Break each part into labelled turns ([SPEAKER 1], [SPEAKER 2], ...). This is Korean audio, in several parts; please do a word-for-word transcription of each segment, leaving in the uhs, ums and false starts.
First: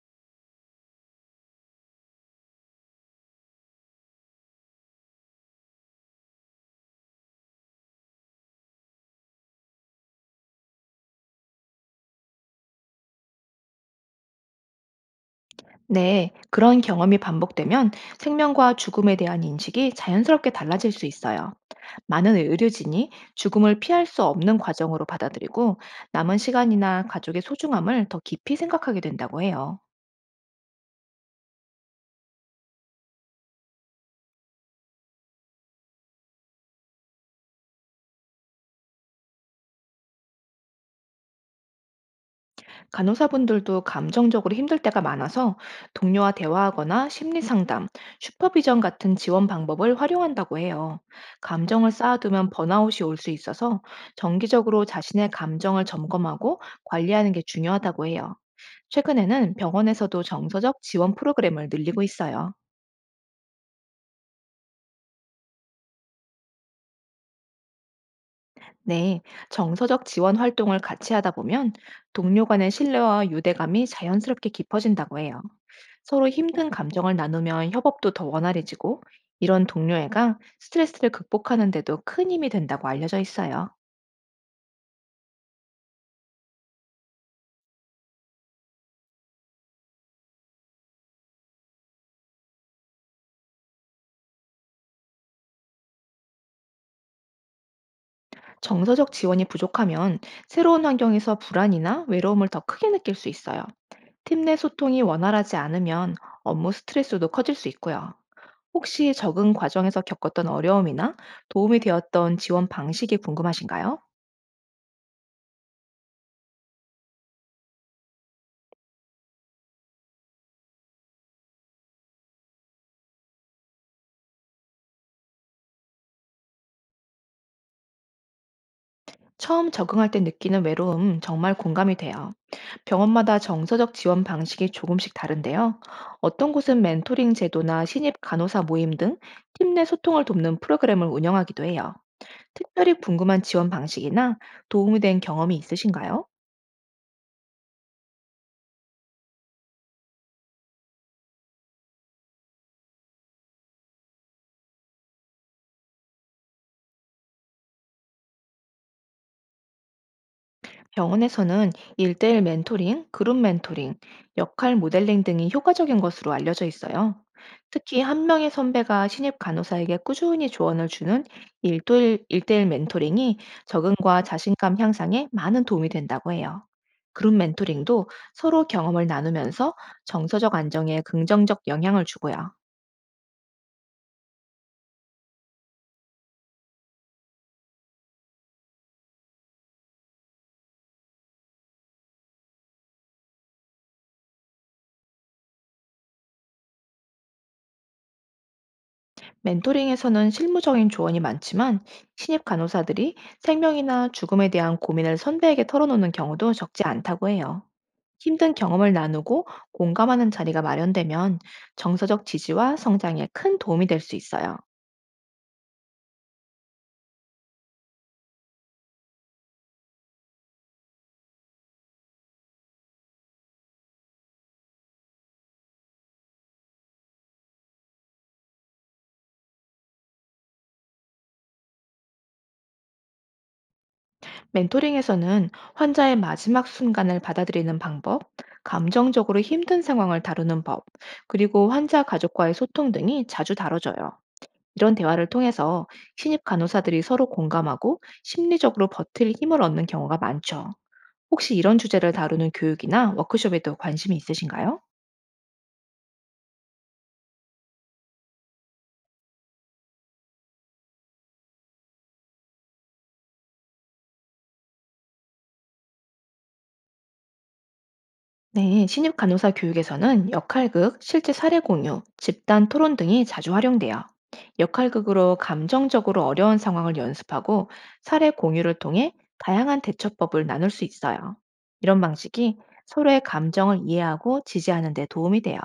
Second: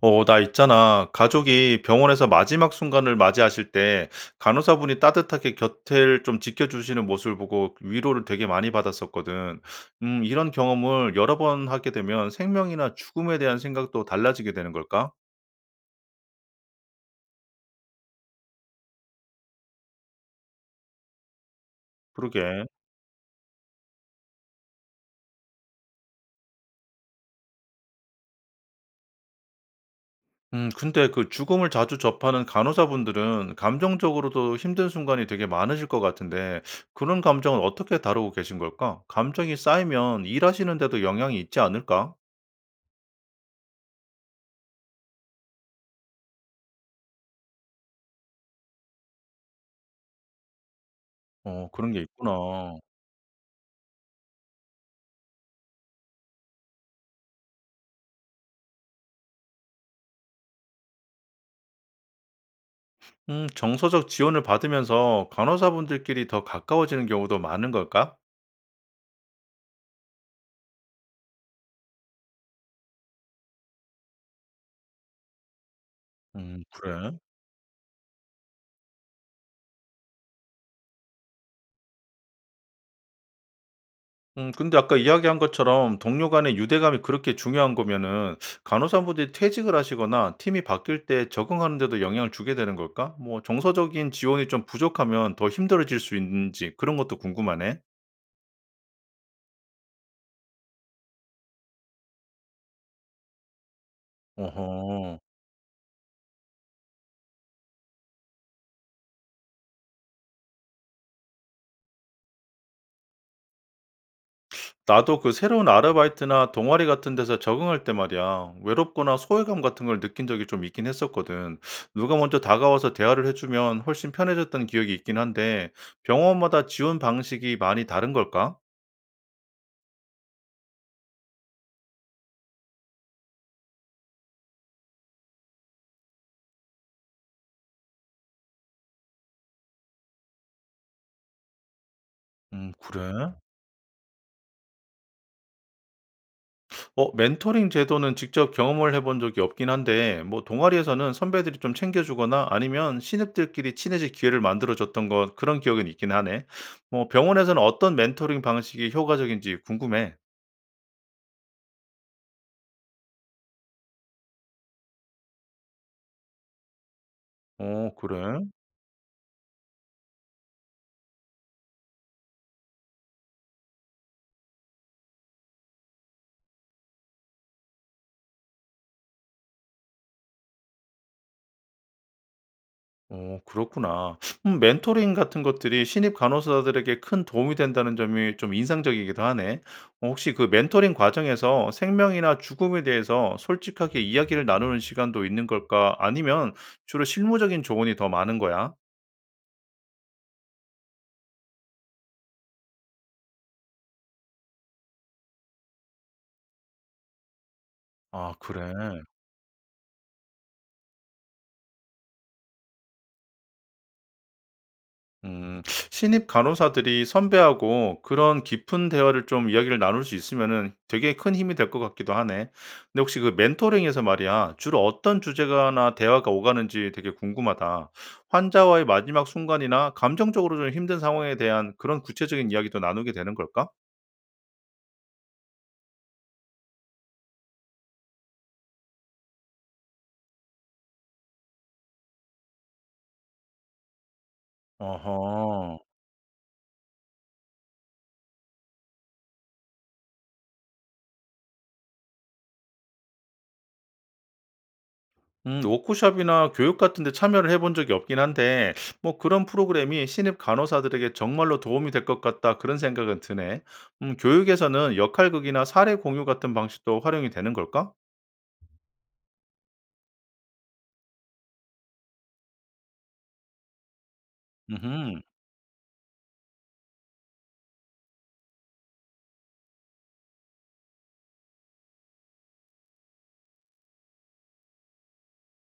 [SPEAKER 1] 어, 나 있잖아. 가족이 병원에서 마지막 순간을 맞이하실 때 간호사분이 따뜻하게 곁을 좀 지켜주시는 모습을 보고 위로를 되게 많이 받았었거든. 음, 이런 경험을 여러 번 하게 되면 생명이나 죽음에 대한 생각도 달라지게 되는 걸까?
[SPEAKER 2] 네, 그런 경험이 반복되면 생명과 죽음에 대한 인식이 자연스럽게 달라질 수 있어요. 많은
[SPEAKER 1] 그러게.
[SPEAKER 2] 의료진이 죽음을 피할 수 없는 과정으로 받아들이고 남은 시간이나 가족의 소중함을 더 깊이 생각하게 된다고 해요.
[SPEAKER 1] 음, 근데 그 죽음을 자주 접하는 간호사분들은 감정적으로도 힘든 순간이 되게 많으실 것 같은데 그런 감정은 어떻게 다루고 계신 걸까? 감정이 쌓이면 일하시는데도 영향이 있지 않을까?
[SPEAKER 2] 간호사분들도 감정적으로 힘들 때가 많아서 동료와 대화하거나 심리 상담, 슈퍼비전 같은 지원 방법을 활용한다고 해요.
[SPEAKER 1] 어,
[SPEAKER 2] 감정을
[SPEAKER 1] 그런 게
[SPEAKER 2] 쌓아두면
[SPEAKER 1] 있구나.
[SPEAKER 2] 번아웃이 올 수 있어서 정기적으로 자신의 감정을 점검하고 관리하는 게 중요하다고 해요. 최근에는 병원에서도 정서적 지원 프로그램을 늘리고 있어요.
[SPEAKER 1] 음, 정서적 지원을 받으면서 간호사분들끼리 더 가까워지는 경우도 많은 걸까?
[SPEAKER 2] 네, 정서적 지원 활동을 같이 하다 보면 동료 간의 신뢰와 유대감이 자연스럽게 깊어진다고 해요. 서로
[SPEAKER 1] 음,
[SPEAKER 2] 힘든
[SPEAKER 1] 그래.
[SPEAKER 2] 감정을 나누면 협업도 더 원활해지고 이런 동료애가 스트레스를 극복하는데도 큰 힘이 된다고 알려져 있어요.
[SPEAKER 1] 음, 근데 아까 이야기한 것처럼 동료 간의 유대감이 그렇게 중요한 거면은 간호사분들이 퇴직을 하시거나 팀이 바뀔 때 적응하는 데도 영향을 주게 되는 걸까? 뭐 정서적인 지원이 좀 부족하면 더 힘들어질 수 있는지 그런 것도 궁금하네.
[SPEAKER 2] 정서적 지원이 부족하면 새로운 환경에서 불안이나 외로움을 더 크게 느낄 수 있어요. 팀 내 소통이
[SPEAKER 1] 어허.
[SPEAKER 2] 원활하지 않으면 업무 스트레스도 커질 수 있고요. 혹시 적응 과정에서 겪었던 어려움이나 도움이 되었던 지원 방식이 궁금하신가요?
[SPEAKER 1] 나도 그 새로운 아르바이트나 동아리 같은 데서 적응할 때 말이야, 외롭거나 소외감 같은 걸 느낀 적이 좀 있긴 했었거든. 누가 먼저 다가와서 대화를 해주면 훨씬 편해졌던 기억이 있긴 한데, 병원마다 지원 방식이 많이 다른 걸까?
[SPEAKER 2] 처음 적응할 때 느끼는 외로움 정말 공감이 돼요. 병원마다 정서적 지원 방식이 조금씩 다른데요. 어떤 곳은 멘토링 제도나 신입 간호사 모임 등 팀 내 소통을 돕는 프로그램을 운영하기도 해요.
[SPEAKER 1] 음,
[SPEAKER 2] 특별히
[SPEAKER 1] 그래?
[SPEAKER 2] 궁금한 지원 방식이나 도움이 된 경험이 있으신가요?
[SPEAKER 1] 어, 멘토링 제도는 직접 경험을 해본 적이 없긴 한데, 뭐, 동아리에서는 선배들이 좀 챙겨주거나 아니면 신입들끼리 친해질 기회를 만들어줬던 것, 그런 기억은 있긴 하네. 뭐, 병원에서는 어떤 멘토링 방식이 효과적인지 궁금해.
[SPEAKER 2] 병원에서는 일대일 멘토링, 그룹 멘토링, 역할 모델링 등이 효과적인 것으로 알려져 있어요.
[SPEAKER 1] 어,
[SPEAKER 2] 특히
[SPEAKER 1] 그래?
[SPEAKER 2] 한 명의 선배가 신입 간호사에게 꾸준히 조언을 주는 일도일일대일 멘토링이 적응과 자신감 향상에 많은 도움이 된다고 해요. 그룹 멘토링도 서로 경험을 나누면서 정서적 안정에 긍정적 영향을 주고요.
[SPEAKER 1] 어, 그렇구나. 음 멘토링 같은 것들이 신입 간호사들에게 큰 도움이 된다는 점이 좀 인상적이기도 하네. 어, 혹시 그 멘토링 과정에서 생명이나 죽음에 대해서 솔직하게 이야기를 나누는 시간도 있는 걸까? 아니면 주로 실무적인 조언이 더 많은 거야?
[SPEAKER 2] 멘토링에서는 실무적인 조언이 많지만 신입 간호사들이 생명이나 죽음에 대한 고민을 선배에게 털어놓는 경우도 적지 않다고 해요.
[SPEAKER 1] 아,
[SPEAKER 2] 힘든
[SPEAKER 1] 그래.
[SPEAKER 2] 경험을 나누고 공감하는 자리가 마련되면 정서적 지지와 성장에 큰 도움이 될 수 있어요.
[SPEAKER 1] 음. 신입 간호사들이 선배하고 그런 깊은 대화를 좀 이야기를 나눌 수 있으면은 되게 큰 힘이 될 것 같기도 하네. 근데 혹시 그 멘토링에서 말이야, 주로 어떤 주제가나 대화가 오가는지 되게 궁금하다. 환자와의 마지막 순간이나 감정적으로 좀 힘든 상황에 대한 그런 구체적인 이야기도 나누게 되는 걸까?
[SPEAKER 2] 멘토링에서는 환자의 마지막 순간을 받아들이는 방법, 감정적으로 힘든 상황을 다루는 법, 그리고 환자 가족과의 소통 등이 자주 다뤄져요. 이런 대화를
[SPEAKER 1] 어허.
[SPEAKER 2] 통해서 신입 간호사들이 서로 공감하고 심리적으로 버틸 힘을 얻는 경우가 많죠. 혹시 이런 주제를 다루는 교육이나 워크숍에도 관심이 있으신가요?
[SPEAKER 1] 음, 워크숍이나 교육 같은 데 참여를 해본 적이 없긴 한데, 뭐 그런 프로그램이 신입 간호사들에게 정말로 도움이 될 것 같다 그런 생각은 드네. 음, 교육에서는 역할극이나 사례 공유 같은 방식도 활용이 되는 걸까?
[SPEAKER 2] 네, 신입 간호사 교육에서는 역할극, 실제 사례 공유, 집단 토론 등이 자주 활용돼요.
[SPEAKER 1] 음,
[SPEAKER 2] 역할극으로 감정적으로 어려운 상황을 연습하고 사례 공유를 통해 다양한 대처법을 나눌 수 있어요. 이런 방식이 서로의 감정을 이해하고 지지하는 데 도움이 돼요.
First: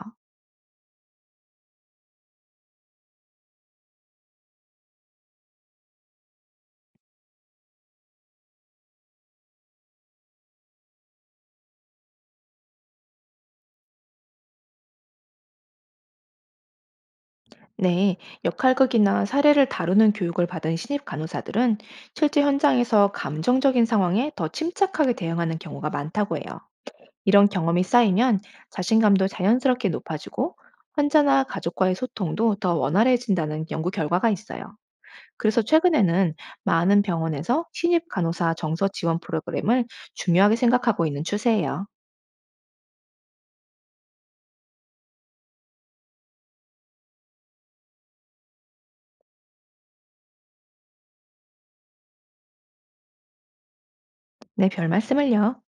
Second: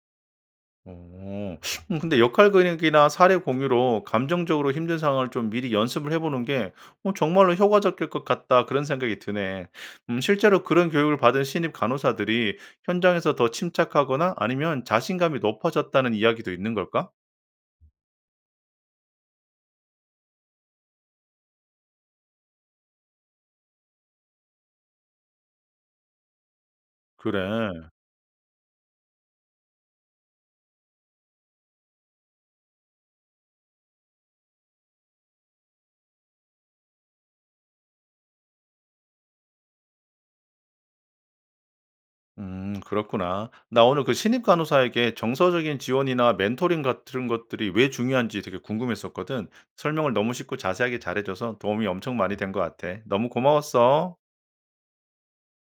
[SPEAKER 1] 오. 음, 근데 역할극이나 사례 공유로 감정적으로 힘든 상황을 좀 미리 연습을 해보는 게 어, 정말로 효과적일 것 같다 그런 생각이 드네. 음, 실제로 그런 교육을 받은 신입 간호사들이 현장에서 더 침착하거나 아니면 자신감이 높아졌다는 이야기도 있는 걸까?
[SPEAKER 2] 네, 역할극이나 사례를 다루는 교육을 받은 신입 간호사들은 실제 현장에서 감정적인 상황에 더 침착하게 대응하는 경우가 많다고 해요. 이런 경험이
[SPEAKER 1] 그래.
[SPEAKER 2] 쌓이면 자신감도 자연스럽게 높아지고 환자나 가족과의 소통도 더 원활해진다는 연구 결과가 있어요. 그래서 최근에는 많은 병원에서 신입 간호사 정서 지원 프로그램을 중요하게 생각하고 있는 추세예요.
[SPEAKER 1] 음, 그렇구나. 나 오늘 그 신입 간호사에게 정서적인 지원이나 멘토링 같은 것들이 왜 중요한지 되게 궁금했었거든. 설명을 너무 쉽고 자세하게 잘해줘서 도움이 엄청 많이 된 것 같아. 너무 고마웠어.
[SPEAKER 2] 네, 별 말씀을요.